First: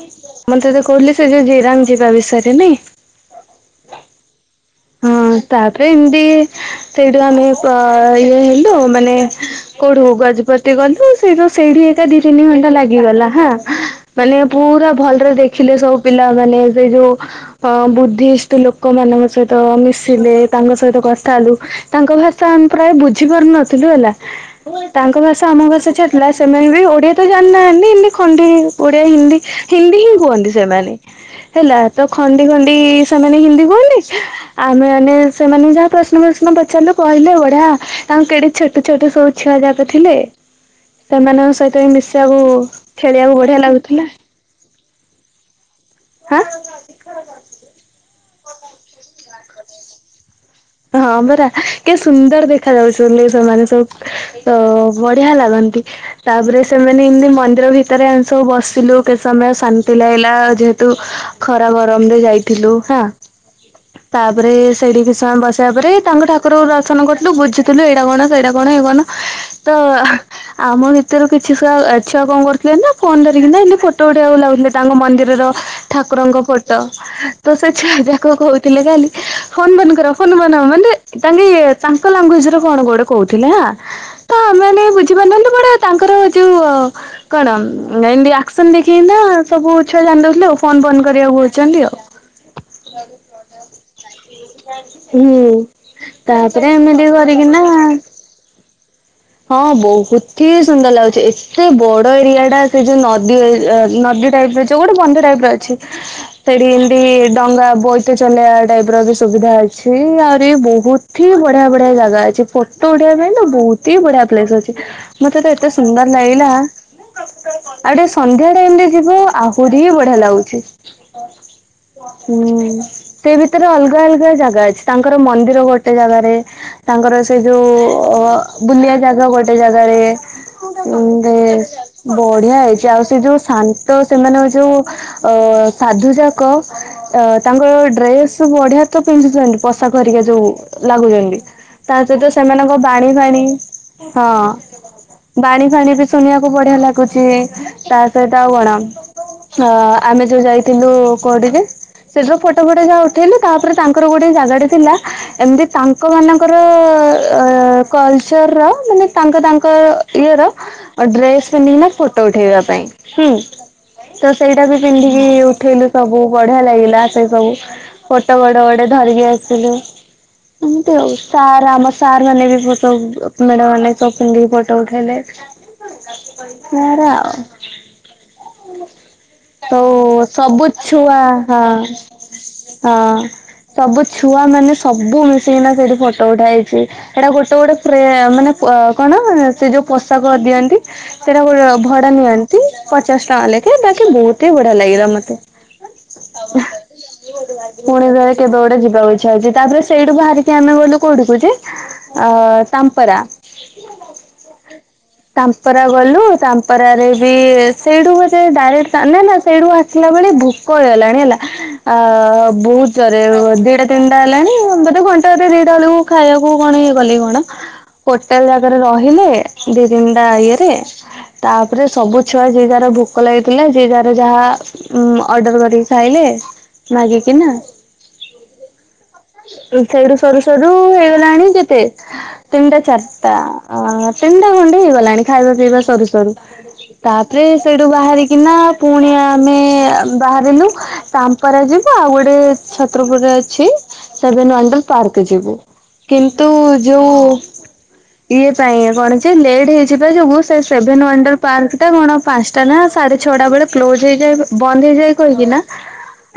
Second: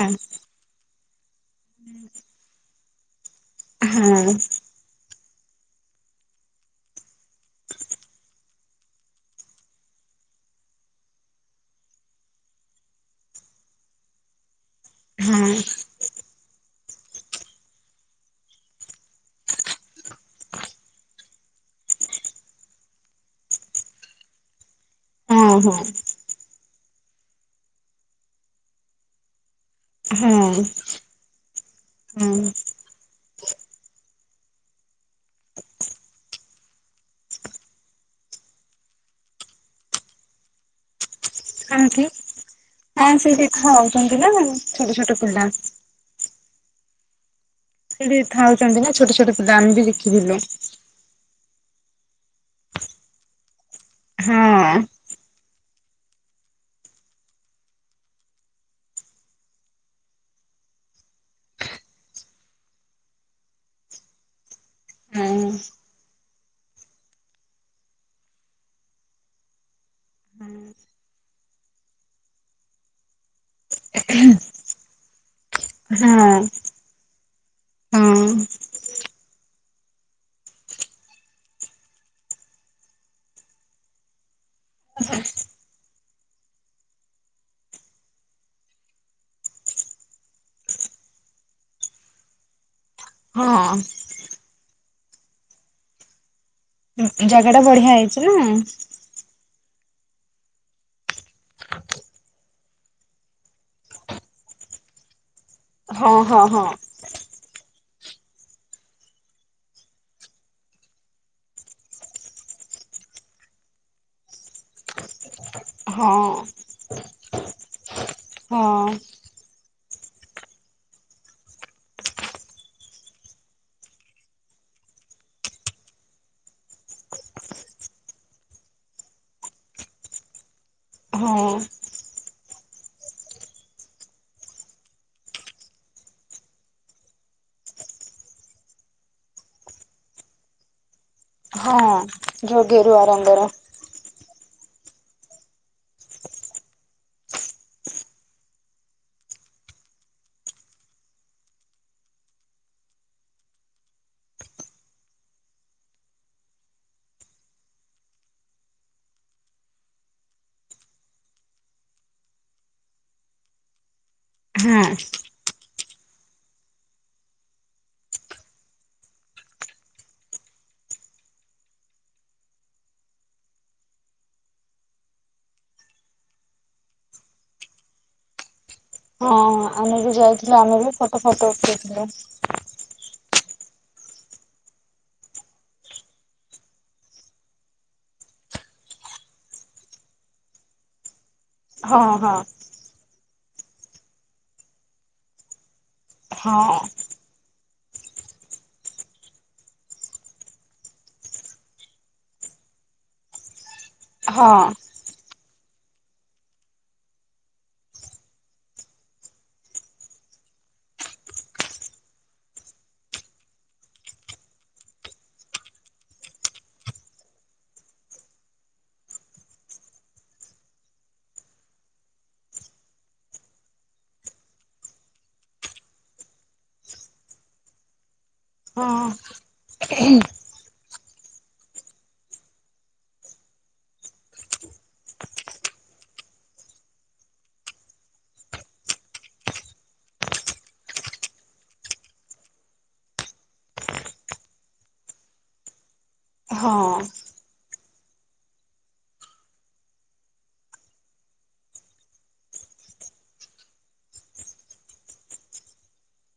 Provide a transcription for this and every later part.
ହଁ ମୁତେ ତ କହିଲି ସେ ଯେ ଜିରାମ ଯିବା ବିଷୟରେ ନାଇ ହଁ ହଁ ତାପରେ ଏମିତି ସେଇଠୁ ଆମେ ଅ ଇଏ ହେ ମାନେ କୋଠୁ ଗଜପତି ଗଲୁ ସେଇ ତ ସେଇଠି ଏକା ଦି ତିନି ଘଣ୍ଟା ଲାଗିଗଲା ହଁ ପିଲଲେ ପୁରା ଭଲରେ ଦେଖିଲେ ସବୁ ପିଲାମାନୋନେ ସେ ଯୋଉ ଅ ବୁଦ୍ଧିଷ୍ଟ ଲୋକମାନାନଙ୍କ ସହିତ ତ ମିଶିଲେ ତାଙ୍କ ସହିତ କ ଲୁ ତାଙ୍କ ଭାଷା ଆମେ ପ୍ରାୟ ବୁଝି ପାରୁ ନଥିଲୁ ହେଲା ତାଙ୍କ ଭାଷା ହଁ ଆମ ହଁ ଭା ଛାଡ଼ିଲା ସେମାନେ ବି ଓଡିଆ ତ ଜାଣିନାହାନ୍ତି ଖଣ୍ଡି ଓଡିଆ ହିନ୍ଦୀ ହିନ୍ଦୀ ହିଁ କୁହନ୍ତି ହଁ ସେମାନେ ହେଲା ତ ହଁ ଖଣ୍ଡି ଖଣ୍ଡି ସେମାନେ ହିନ୍ଦୀ କୁହନ୍ତି ଆମେ ମାନେ ସେମାନେ ଯାହା ପ୍ରଶ୍ନ ପ୍ରଶ୍ନ ପଚାରିଲୁ କହିଲେ ବଢଆ ତାଙ୍କୁ କେଡେ ଛୋଟ ଛୋଟ ସବୁ ାତ ଥିଲେ ସେମାନଙ୍କ ସହିତ ହି କାହିଁକି ମିଶିବାକୁ ହଁ ଖେଳିବାକୁ ସେଇଠି ବଢିଆ ଲାଗୁଥିଲା ଖାଉଛନ୍ତି ନା ଛୋଟ ଛୋଟ ପିଲା ହଁ ସେଠି ଥାଉଛନ୍ତି ନା ଛୋଟ ଛୋଟ ପ ଦ ଆାମ ବି ଦେଖିଥିଲୁ ହଁ ମରା କେ ସୁନ୍ଦର ଦେଖା ଯାଉଛି ସେମାନେ ସବୁ ହଁ ତ ବଢିଆ ଲାଗନ୍ତି ତାପରେ ସେମାନେ ଏମତି ମନ୍ଦିର ଭିତରେ ଆମେ ସବୁ ବସିଲୁ କେତେ ସମୟ ଶାନ୍ତି ଲାଗିଲା ଯେହେତୁ ଖରା ଗରମ ରେ ଯାଇଥିଲୁ ହେଁ ତାପରେ ସେଇଠି ହଁ କିଛିୟ ବ ତାପରେ ତାଙ୍କ ଠାରଙ୍କୁ ଦର୍ଶନ କରିଥିଲୁ ବୁଝୁଥିଲୁ ଏଇଟା କଣ ସେଇଟା କଣ ଏଇ କଣ ତ ଆମ ଭିତରୁ କିଛି ଛୁଆ ଛୁଆ କଣ କରୁଥିଲେ ନା ଫୋନ ଧରିକିନା ଏତି ଫଟୋ ଉଡେଇଆକୁ ଲାଗୁଥିଲେ ତାଙ୍କ ମନ୍ଦିରର ହଁ ଠାକୁରଙ୍କ ଫଟୋ ତ ସେ ଯାକ ହଁ କହୁଥିଲେ ଖାଲି ଫୋନ ମନଙ୍କ ମାନେ ତାଙ୍କେ ତାଙ୍କ ଲାଙ୍ଗୁଜ କଣ କୋଟେ କହୁଥିଲେ ତ ମ ବୁଝ ତାଙ୍କର ଯୋଉ କଣତିସ ଦେଖି ସବୁ ଛୁଆ ଜ ଆ ଫୋ ବ କରିବାକୁଛନ୍ତି ଆଉ ହଁ ହୁଁ ତା ରେ ଏମିତି ଜାଗା ଟା କରିକିନା ହଁ ବଢିଆ ହେଇଛି ନା । ବହୁତ ହି ସୁନ୍ଦର ଲାଗୁଚି। ଏତେ ବଡ ଏରିଆ ଟା ସେ ଯୋଉ ନଦୀ ନଦୀ ଟାଇପ ର ଯୋଉ ଗୋଟେ ବନ୍ଧ ଟାଇପ ର ଅଛି। ହଁ ହଁ ସେଇଠି ହଁ ଏମିତି ଡଙ୍ଗା ବୋଇତ ଚଲେଆ ଟାଇପ ର ବି ସୁବିଧା ଅଛି। ଛି ଆହୁରି ବହୁତ ହି ବଢିଆ ବଢିଆ ଜାଗା ଅଛି। ଫୋଟୋ ଉଢେଇିବା ପାଇଁ ତ ବହୁତ ହି ବଢିଆ ପ୍ଲେସ ଅଛି। ମତେ ତ ଏତେ ସୁନ୍ଦର ହଁ ଲାଗିଲା। ଆଉ ଟିକେ ସନ୍ଧ୍ୟା ହଁ ଟାଇମରେ ଯିବ ଆହୁ ପୁରି ହି ବଢିଆ ଲାଗୁଚି। ହୁଁ ସେ ଭିତରେ ଅଲଗା ଅଲଗା ଜାଗା ଅଛି ତାଙ୍କର ମନ୍ଦିର ଗୋଟେ ଜାଗାରେ ତାଙ୍କର ସେ ଯୋଉ ବୁଲିଆ ଜାଗା ଗୋଟେ ଜାଗାରେ ହଁ ଏ ବଢିଆ ହେଇଛି ଆଉ ସେ ଯୋଉ ଶାନ୍ତ ସେମାନେଙ୍କ ଯୋଉ ଅ ସାଧୁ ଯାକ। ତ ତାଙ୍କ ଡ୍ରେସ ବଢିଆ ତ ପିନ୍ଧି ପଷା କରିକି ଯୋଉ ଲାଗୁଚନ୍ତି। ହଁ ତା ସହିତ ଯୋଉ ସେମାନଙ୍କ ଗେରୁଆ ବାଣି ରଙ୍ଗର ପାଣି ହଁ। ବାଣି ଫାଣି ବି ଶୁଣିବାକୁ ବଢିଆ ଲାଗୁଛି ତା ସହିତ ଆଉ କଣ? ହ ଆମେ ଯୋଉ ଯାଇଥିଲୁ କୋଡିରେ ସେଠୋ ଫଟୋ ଫଟ ଯାହା ଉଠେଇଲୁ। ତାପରେ ତା ଗୋଟେ ଜାଗା ଟେ ଥିଲା। ଏମିତି ତାଙ୍କ ମାନଙ୍କର କଲଚରର ତାଙ୍କ ତାଙ୍କ ଇଏର ଡ୍ରେସ ପିନ୍ଧି ନା ଫଟୋ ଉଠେଇବା ପାଇଁ ହୁଁ। ତ ସେଇଟା ବି ହଁ ପିନ୍ଧିକି ଉଠେଇଲୁ ସବୁ ବଢିଆ ଲାଗିଲା। ସେ ସବୁ ଫଟ ବଡ ବଡ ଧରିକି ଆସିଲୁ। ଏମତି ଆଉ ସାର୍ ଆମ ସାର୍ ମାନେ ବି ଫଟୋ ମେଡ ମାନେ ସବି ଫଟୋ ଉଠାଇଲେ। [unintelligible] ହଁ। ତ ଆମେ ବି ଯାଇଥିଲୁ ସବୁ ଆମେ ବି ଫଟୋ ଛୁଆ ଫଟୋ ହଁ ଉଠେଇଥିଲୁ ହଁ। ସବୁ ଛୁଆ ମାନେ ସବୁ ମିଶିକିନା ସେଇଠି ଫଟୋ ଉଠାହେଇଛି। ହେଟା ଗୋଟେ ଗୋଟେ ପେ ଆଉ ମାନେ ଅ କଣ ସେ ଯୋଉ ପୋଷାକ ଦିଅନ୍ତି। ସେଇଟା ଗୋଟେ ହଁ ଭଡା ହଁ ନିଅନ୍ତି। ପଚାଶ ଟଙ୍କା ଲେଖା ବାକି ବହୁତ ହି ବଢିଆ ଲାଗିଲା ମତେ। ହଁ। ଜଣେ ଯାଇ କେବେ ଗୋଡେ ଯିବାକୁ ଇଚ୍ଛା ହଉଛି। ତାପରେ ସେଇଠୁ ବାହାରିକି ଆମେ ଗଲୁ କୋଉଠିକୁ ଯେ ଅ ତାମ୍ପରା। ହ ହଁ। ତାମ୍ପରା ଗଲୁ ତାମ୍ପରାରେ ବି ସେଇଠୁ ବୋଧେ ଡାଇରେକ୍ଟ ନା ନା ସେଇଠୁ ଆସିଲା ବେଳେ ଭୋକ ହେଇଗଲାଣି ହେଲା ଆ ବହୁତ ରେ ଦିଟା ତିନିଟା ହେଲାଣି। ବୋଧେ ଘଣ୍ଟାରେ ଦିଟା ବେଳକୁ ଖାଇବାକୁ କଣ ଇଏ କଲି କଣ? ହୋଟେଲ ଜାଗାରେ ରହିଲେ ଦି ତିନଟା ଇଏରେ? ତାପରେ ସବୁ ଛୁଆ ଯିଏ ଯାହାର ଭୋକ ଲାଗିଥିଲା। ଯିଏ ଯା ଯାହା ଅର୍ଡର କରିକି ଖାଇଲେ। ମାଗି କି ନା? ହଁ। ହଁ ସେଇଠୁ ସରୁ ସରୁ ହେଇଗଲାଣି କେତେ? ତିନିଟା ଚାରିଟା ଅଁ ତିନିଟା ଖଣ୍ଡେ ହେଇଗଲାଣି ଖାଇବା ପିଇବା ସରୁ ସରୁ। ତାପରେ ସେଇଠୁ ବାହାରିକିନା ପୁଣି ଆମେ ବାହାରିଲୁ ତାମ୍ପରାଜ। ଆଉ ଗୋଟେ ଛତ୍ରପୁରରେ ଅଛି ସେଭେନ ୱାନଡର ପାର୍କ ଯିବୁ। କିନ୍ତୁ ଯୋଉଁ ଇଏ ପାଇଁ କଣ କି ଲେଟ୍ ହେଇଯିବା ଯୋଗୁ। ସେ ସେଭେନ ୱାଣ୍ଡର ପାର୍କ ଟା କଣ ପାଞ୍ଚଟା ନା ସାଢେ ଛଅଟା ବେଳେ କ୍ଲୋଜ ହେଇଯାଏ ବନ୍ଦ ହେଇଯାଏ କହିକି ନା?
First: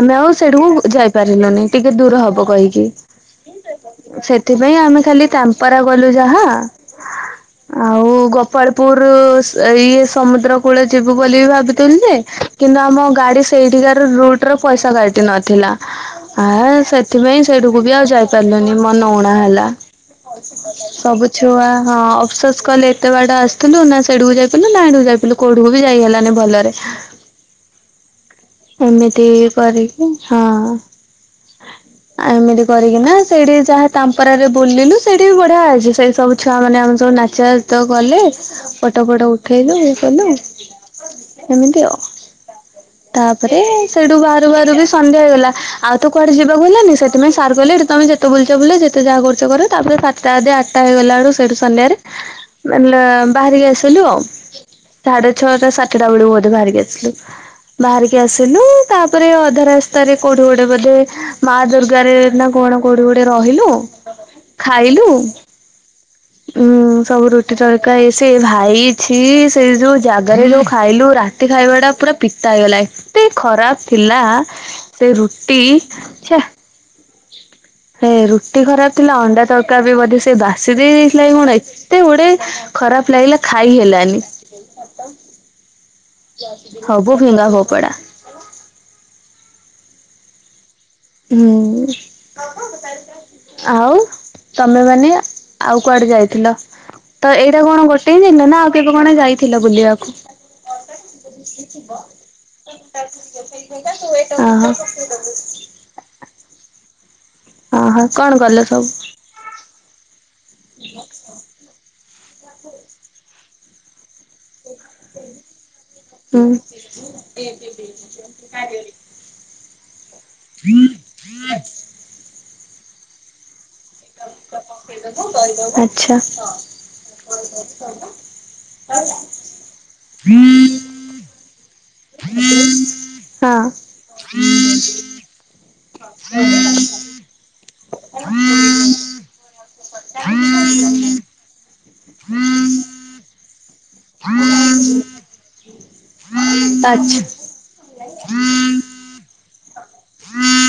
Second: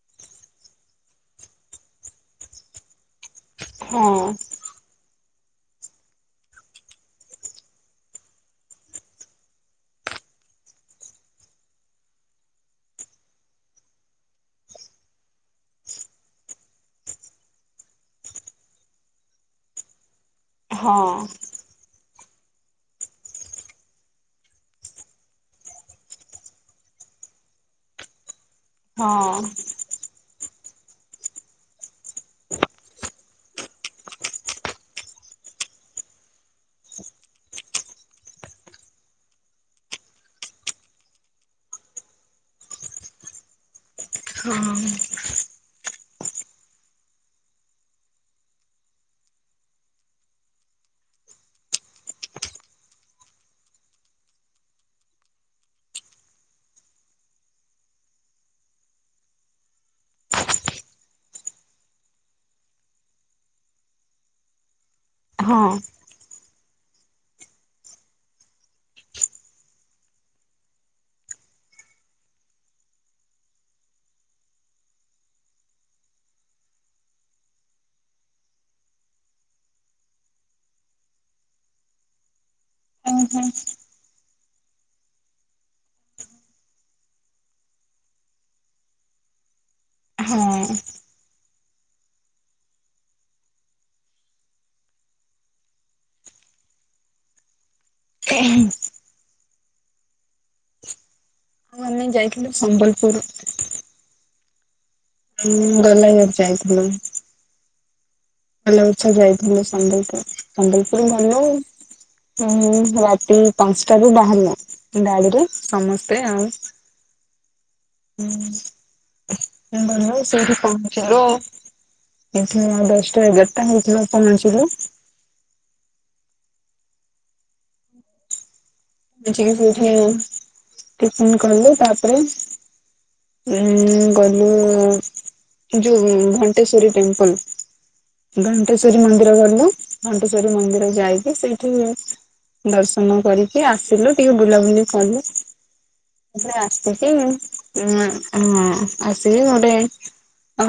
ଆମେ ଆଉ ସେଠକୁ ଯାଇ ପାରିଲୁନି ଟିକେ ଦୂର ହବ କହିକି। ହଁ ସେଥିପାଇଁ ଆମେ ଖାଲି ତାମ୍ପରା ଗଲୁ ଯାହା। ଆଉ ଗୋପାଳପୁର ଇଏ ସମୁଦ୍ର କୂଳ ଯିବୁ ବୋଲି ଭାବୁଥିଲୁ ଯେ? କିନ୍ତୁ ଆମ ଗାଡି ସେଇଠିକାର ରୁଟ ର ପଇସା କାଟି ନଥିଲା। ଆ ସେଥିପାଇଁ ସେଇଠୁକୁ ବି ଆଉ ଯାଇପାରିଲୁନି ମନ ଉଣା ହେଲା। ଭଲ ସ୍ପିକର ଦେ। ହଁ ସବୁ ଛୁଆ ହଁ ଅଫସାସ କଲେ ଏତେ ବାଡେ ଆସିଥିଲୁ ନା ସେଇଡିକୁ ଯାଇପିଲୁ ନା ଆଣୁ ଯାଇଥିଲୁ କଉିକୁ ବି ଯ ଯାଇଗଲାନି ଭଲରେ ହଁ ଏମିତି କରିକି ହଁ ହ ଆ ଏମିତି କରିକିନା ସେଇଠି ଯାହା ତାମ୍ପରାରେ ବୁଲିଲୁ ସେଇଠି ବି ବଢିଆ ହେଇଛି ସେଇ ସବୁ ଛୁଆ ମାନେ ଆମର ସବୁ ନାଚ ଗଲେ ପଟ ଫଟ ଉଠେଇ ଦ ଏ କଲୁ ଏମିତି ଅ ତାପରେ ସେଇଠୁ ବାହାରୁ ହଁ ବାହାରୁ ହଁ ବି ସନ୍ଧ୍ୟା ହେଇଗଲା ଆଉ ତ କୁଆେିବାକୁ ହେଲାନି ସେଥିପାଇ ସାର୍ କହଲେ ଏଠି ତମେତେ ବୁଲଛ ବୁଲେ ଯେତେ ଯା କରଛ କର ତାପରେ ସାତାଧ ଆଠଟା ହେଗଲା ବଳୁ ସେଇଠୁ ସନ୍ଧ୍ୟାରେ। ମାନେ ବାହାରିକି ଆସିଲୁ ଆଉ। ସାଢେ ଛଅଟା ସାତଟା ବେଳକୁ ବୋଧେ ବାହାରି ଆସିଲୁ। ବାହାରିକି ଆସିଲୁ ତାପରେ ଅଧା ରାସ୍ତାରେ କୋଉଠି ଟି ଗୋଟେ ବୋଧେ ମା ଦୁର୍ଗା ରେ ନା କଣ କୋଉଟି ଗୋଟେ ରହିଲୁ। ଖାଇଲୁ। ହଁ। ଉଁ ସବୁ ରୁଟି ତରକା ଏ ସେ ଭାଇ ଛି। ସେଇ ଯୋଉ ଜାଗାରେ ଯୋଉ ଖାଇଲୁ ରାତି। ଖାଇବା ଟା ପୁରା ପିତା ହେଇଗଲା। ଏତେ ଖରାପ ଥିଲା। ତେ ରୁଟି ଛେ। ହେ ରୁଟି ଖରାପ ଥିଲା। ଅଣ୍ଡା ତଡକା ବି ବୋଧେ ସେ ବାସି ଦେଇ ଦେଇଥିଲା କି କଣ। ଏତେ ଗୁଡେ ଖରାପ ଲାଗିଲା ଆଉ ଖାଇ ହେଲାନି। ହବୁ ଫିଙ୍ଗା ଫୋପଡା। ହୁଁ [unintelligible] ଆଉ। ତମେ ମାନେ ଆଉ କୁଆଡେ ଯାଇଥିଲ। ତ ଏଇଟା କଣ କୋ [unintelligible] ନା ଆଉ କେବେ କଣ ଯାଇଥିଲ ବୁଲିବାକୁ। ଆମେ ଯାଇଥିଲୁ ସମ୍ବଲପୁର [unintelligible] ଅହ। ହୁଁ। ଗଲା ଇଆଡୁ ଯାଇଥିଲୁ। ଓ ହ। ଭଲ ଉଛା ଯାଇଥିଲୁ ସମ୍ବଲପୁର। ସମ୍ବଲପୁର ଗଲୁ। ହୁଁ ରାତି ପାଞ୍ଚଟାାରୁୁ ବାହାରିଲୁ ଗାଡିରେ ସମସ୍ତେ ଆଉ। ଏ ବିିବ ଯେମତି କ [unintelligible] ହଁ ସେଇଠି ପହଁଞ୍ଚିବ ଆଉ ସେଇଠି ନ ଦଶ୍ଟା ଏଗା ହେଇଯିବ ପହଁଚିବ। ଛା। ଦେଖିକି ସେଇଠି ଟିଫିନ୍ କଲେ ତାପରେ ହଁ ଉଁ ଗଲୁ ଯୋଉ ଘଣ୍ଟେଶ୍ଵରୀ ଟେମ୍ପଲ୍। ଘଣ୍ଟେଶ୍ଵରୀ ମନ୍ଦିର ଗଲୁ ଘଣ୍ଟେଶ୍ଵରୀ ମନ୍ଦିର ଯାଇକି ସେଇଠି ଦର୍ଶନ କରିକ୍ ଟିକେ ଆସିଲୁ ଟିକେ ବୁଲାବୁଲି କଲୁ ସେ ଆସିକି ଆଚ୍ଛା। ଉଁ ହୁଁ ଆସିକି ଗୋଟେ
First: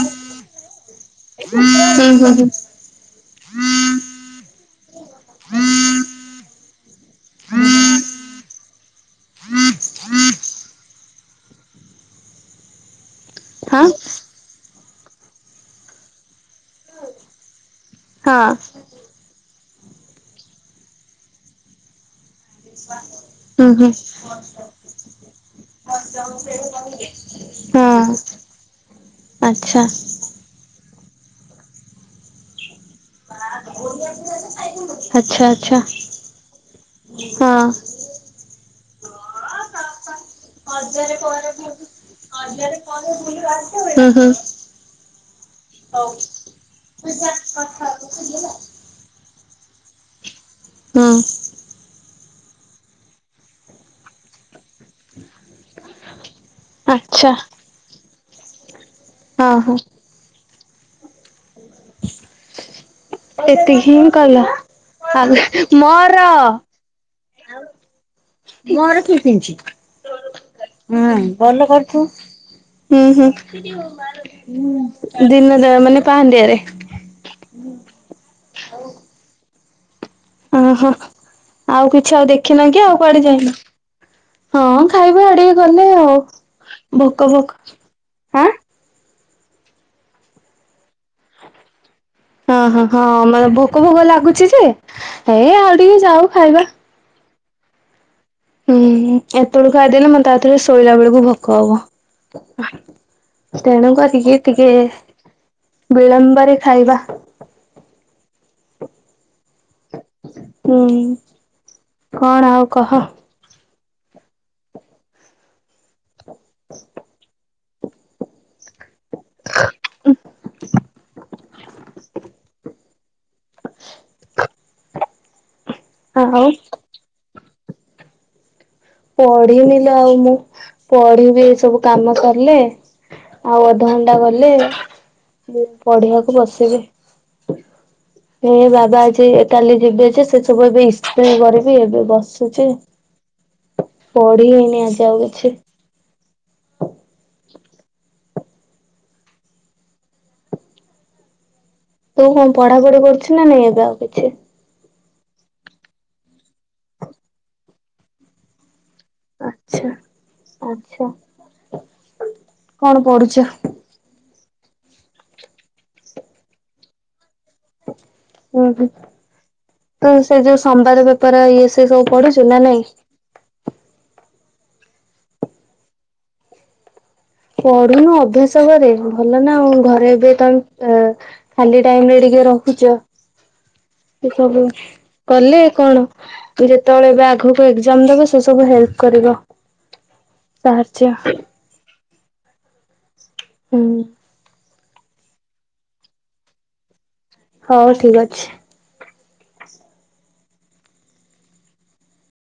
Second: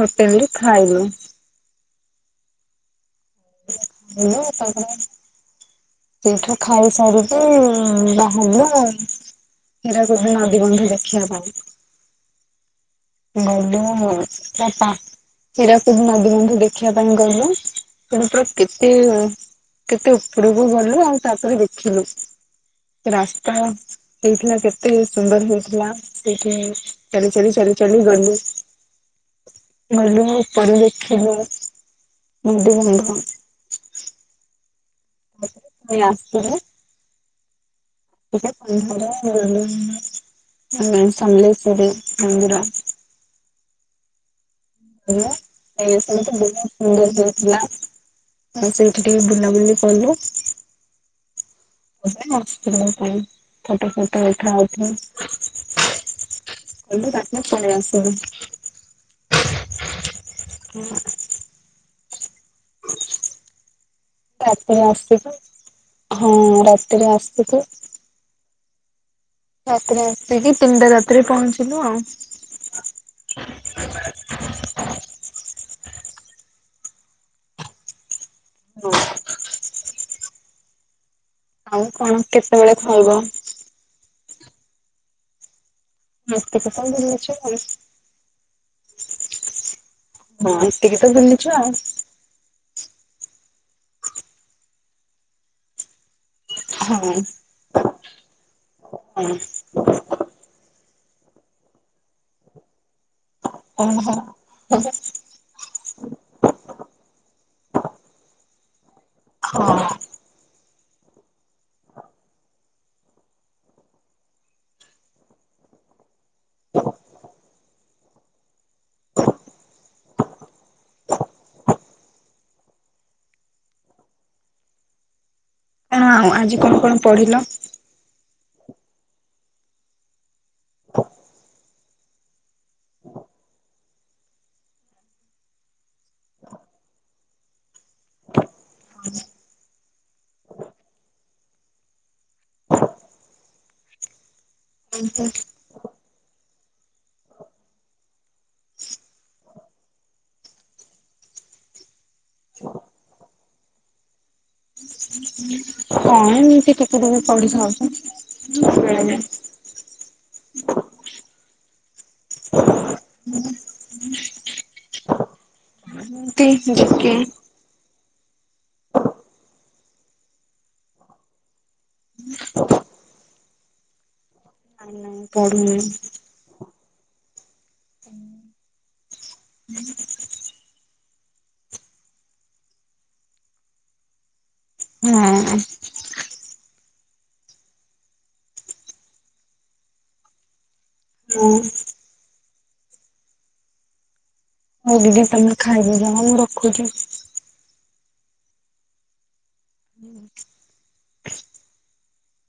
ହୋଟେଲରେ ଖାଇଲୁ। [unintelligible] ମୁଁ ତାଙ୍କର ସେଇଠୁ ଖାଇସାରିକି ବାହାରିଲୁ ଆଉ ହିରାକୁଦ୍ ନଦିବ ଦେଖିବା ପାଇଁ । ଗଲୁ ହଁ ଚାପା ହିରାକୁଦ୍ ନଦୀ ବନ୍ଧ ଦେ ଦେଖିବା ପାଇଁ ଗଲୁ ତେଣୁ ପୁରା ହଁ କେତେ କେତେ ଉପରକୁ ଗଲୁ ଆଉ ତାପରେ ଦେଖିଲୁ। ରାସ୍ତା ହୁଁ ହୁଁ ହେଇଥିଲା କେତେ ସୁନ୍ଦର ହେଇଥିଲା ସେଠି ଚାଲି ଚାଲି ଚାଲି ଚଳି ହଁ। ଗଲୁ ଆଚ୍ଛା [inaudible] ଗଲୁ ମୋ ଉପରେ ଦେଖିଲୁ। [inaudible] ହୁଁ। ଆସ ଖାଇ [unintelligible] ହୋଏ ଆସୁନୁ। ହଁ। ଗଲୁ ହଜାରେ ପରେ ସମଲେଶ୍ଵରୀ [inaudible] ମନ୍ଦିର ହଜାରେ ପରେ [inaudible] ହୁଁ ହୁଁ। [unintelligible] ସେଇଠି ଟିକବୁ [unintelligible] ହଁ। [unintelligible] ଫଟୋ ଫଟ ଉଠା ଆଚ୍ଛା [unintelligible] ପଳେଇ ଆସ। ହଁ ହୋ। ହୁଁ [inaudible] [inaudible] ଏତିକି ହିଁ କଲ ରାତିରେ ଆ ଆସିଲୁ ମୋର ସେଖ ଘୋ ଘର ଠିକ ରାତିରେ ଆସିକି ତିନିଟା ରାତିରେ ପହଞ୍ଚିଲୁ ଆଉ ହୁଁ ହୁଁ ଦିନ ଦ ମାନେ ପାହାଣ୍ଡିଆରେ ହୁଁ ହଁ ଓହୋ ଆଉ କଣ କିଛି ଆଉ ଦେଖିନ କେତେବେଳେ କି ଆଉ ଖାଇବ କୁଆଡେ ଯାଇନ ହଁ ଖାଇବା ଆଡେ ଗଲେ ଆଉ ଏତିକି ତ ଭୋକ ବୁଲିଛୁ ଆଉ। ଭୋକ ଆଁ ହଁ ଏତିକି ତ ବୁଲିଛୁ ଆଉ। ହଁ ହଁ ହଁ ମ ବହୁତ ଭୋଗ ଲାଗୁଛି ଯେ ହେଇ ଆଉ ଟିକେ ଯାଉ ଖାଇବା। ହଁ ହୁଁ ହଁ ଏତେବେଳକୁ ଆଇଦେଲେ ମେ ତା ଥରେ ଶୋଇଲା ବେଳକୁ ଭୋକ ହବ ତେଣୁ ଓହୋ କରିକି ଟିକେ ବିଳମ୍ବରେ ଖାଇବା ହଁ ହୁଁ କଣ ଆଉ କହ ହ ଆଉ ଆଜି କଣ କଣ ପଢିଲ ପଢିନିଲ ଆଉ ମୁଁ ପଢିବି ଏ ସବୁ କାମ କଲେ ଆଉ ଧ ଘଣ୍ଟା ଗଲେ ପଢିବାକୁ ବସିବେ ଏ ବାବା ଅଛି କାଲି ଯିବେ ଅ ସେ ସବୁ ଏବେ ଇସ୍ତ କର ବି ଏବେ ବସୁଛି ପଢି ହେଇନି ଆଜି ଆଉ କିଛି ତୁ କଣ ପଢା ପଢି କରୁଛୁ ନା ନାଇଁ ଏବେ ଆଉ କିଛି କଣ ଏମତି ପଉଛ ଆଛା ଆ୍ଛା କଣ ପଡୁଛ ତି ଦେେ ହ ହ ତ ସେ ଯୋଉ ସମ୍ବାର ବେପାର ଇଏ ସେ ସବୁ ପଢିଛୁ ନା ନାଇଁ ନ ପଡ଼ନ ପଢୁନୁ ଅଭ୍ୟାସ କରେ ଭଲ ନା ଆଉ ଘରେ ଏବେ ତମେ ଅ ଖାଲି ଟାଇମ ରେ ଟିକେ ରହୁଛ ସବୁ ହଁ କଲେ କଣ ତ ଯେ ଯେତେବେଳେ ଏବେ ଆଗକୁ ଏକ୍ଜାମ ଦେବେ ସେ ସବୁ ହେଲ୍ପ କରିବ ସାହାଯ୍ୟ ହଉ ହୁଁ ହଉ ଦିଦି ତମେ ଖାଇବି ଜମା ମୁଁ ରଖୁଛି ହଉ ଠିକ ଅଛି ହୁଁ